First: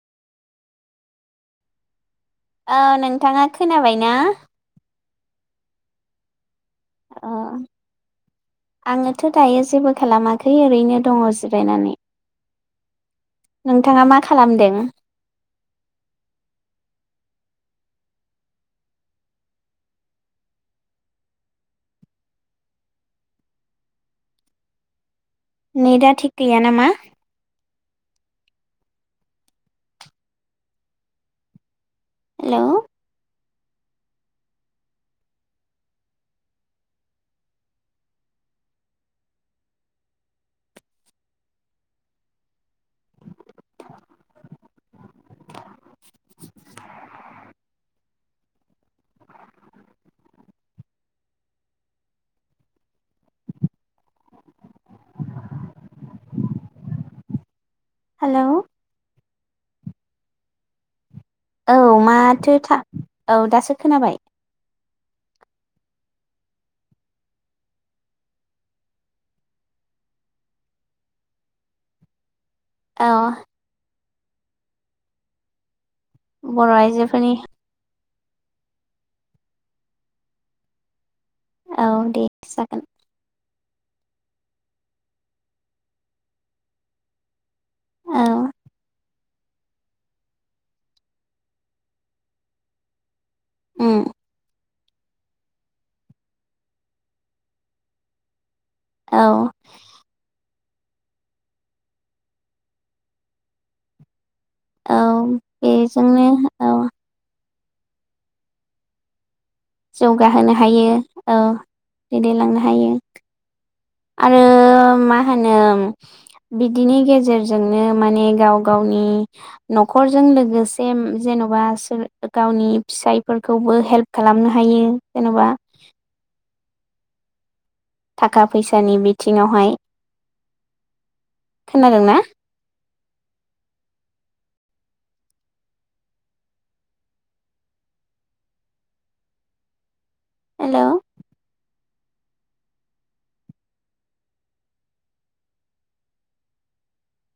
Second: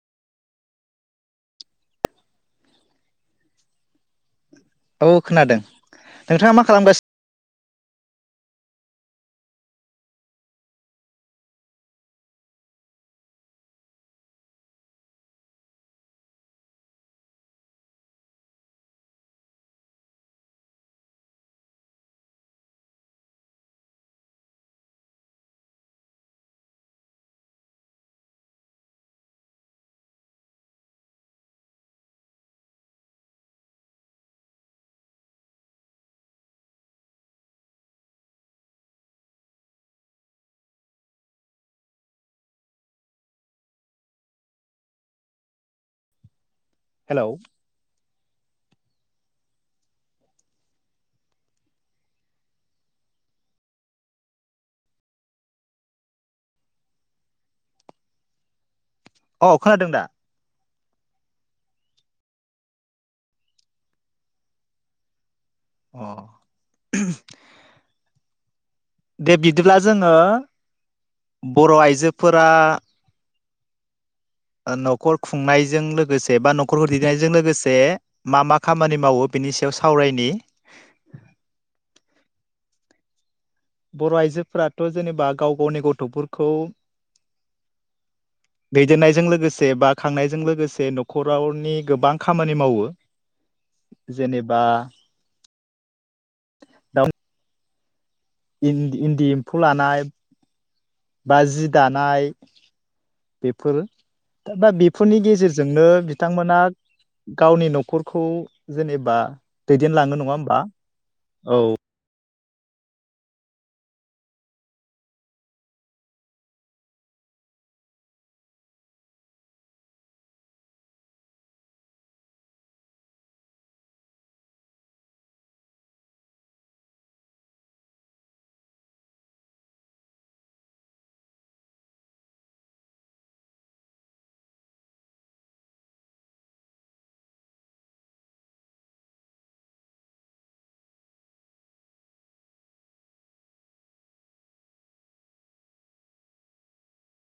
औ नोंथाङा खोनाबाय ना औ खोनादों नोंथाङा मा खालामगासि आङोथ' दायो जेबो खालामाखै ओरैनो दङ जिरायनानै। नोंथाङा मा खालामदों? नेट दा थिग गैया नामा? हेल' [inaudible] हेल' हाल' अ खोनादों दा? औ माथो था औ दासो खोनाबाय। अ दे बिदिब्ला जोङो बर' आइजोफोर औ ओ न'खर खुंनायजों लो गोसे बा बर' न'खरखौ दैदेननायजों आइजोफोरनि लोगोसे मा मा खामानि मावो बिनि सायाव सावरायनि औ दे जागोन। बर' आइजोफोराथ' जेनेबा गाव गावनि गथ'फोरखौ औ दैदेननायजों लोगोसे बा खांनायजों लोगोसे न'खरावनि गोबां खामानि मावो उम जेनेबा [unintelligible] औ इन-इन्दि एम्फौ लानाय बा जि दानाय बेफोर बा औ बेफोरनि गेजेरजोंनो बेजोंनो बिथांमोना औ गावनि न'खरखौ जेनेबा दैदेनलाङो नङा जौगाहोनो होमबा हायो औ दैदेलांनो हायो आरो मा होनो बिदिनि गेजेरजोंनो माने गाव गावनि न'खरजों लोगोसे जेन'बा गावनि फिसायफोरखौबो हेल्प खालामनो हायो जेन'बा थाखा फैसानि बिथिङावहाय खोनादोंना? हेल'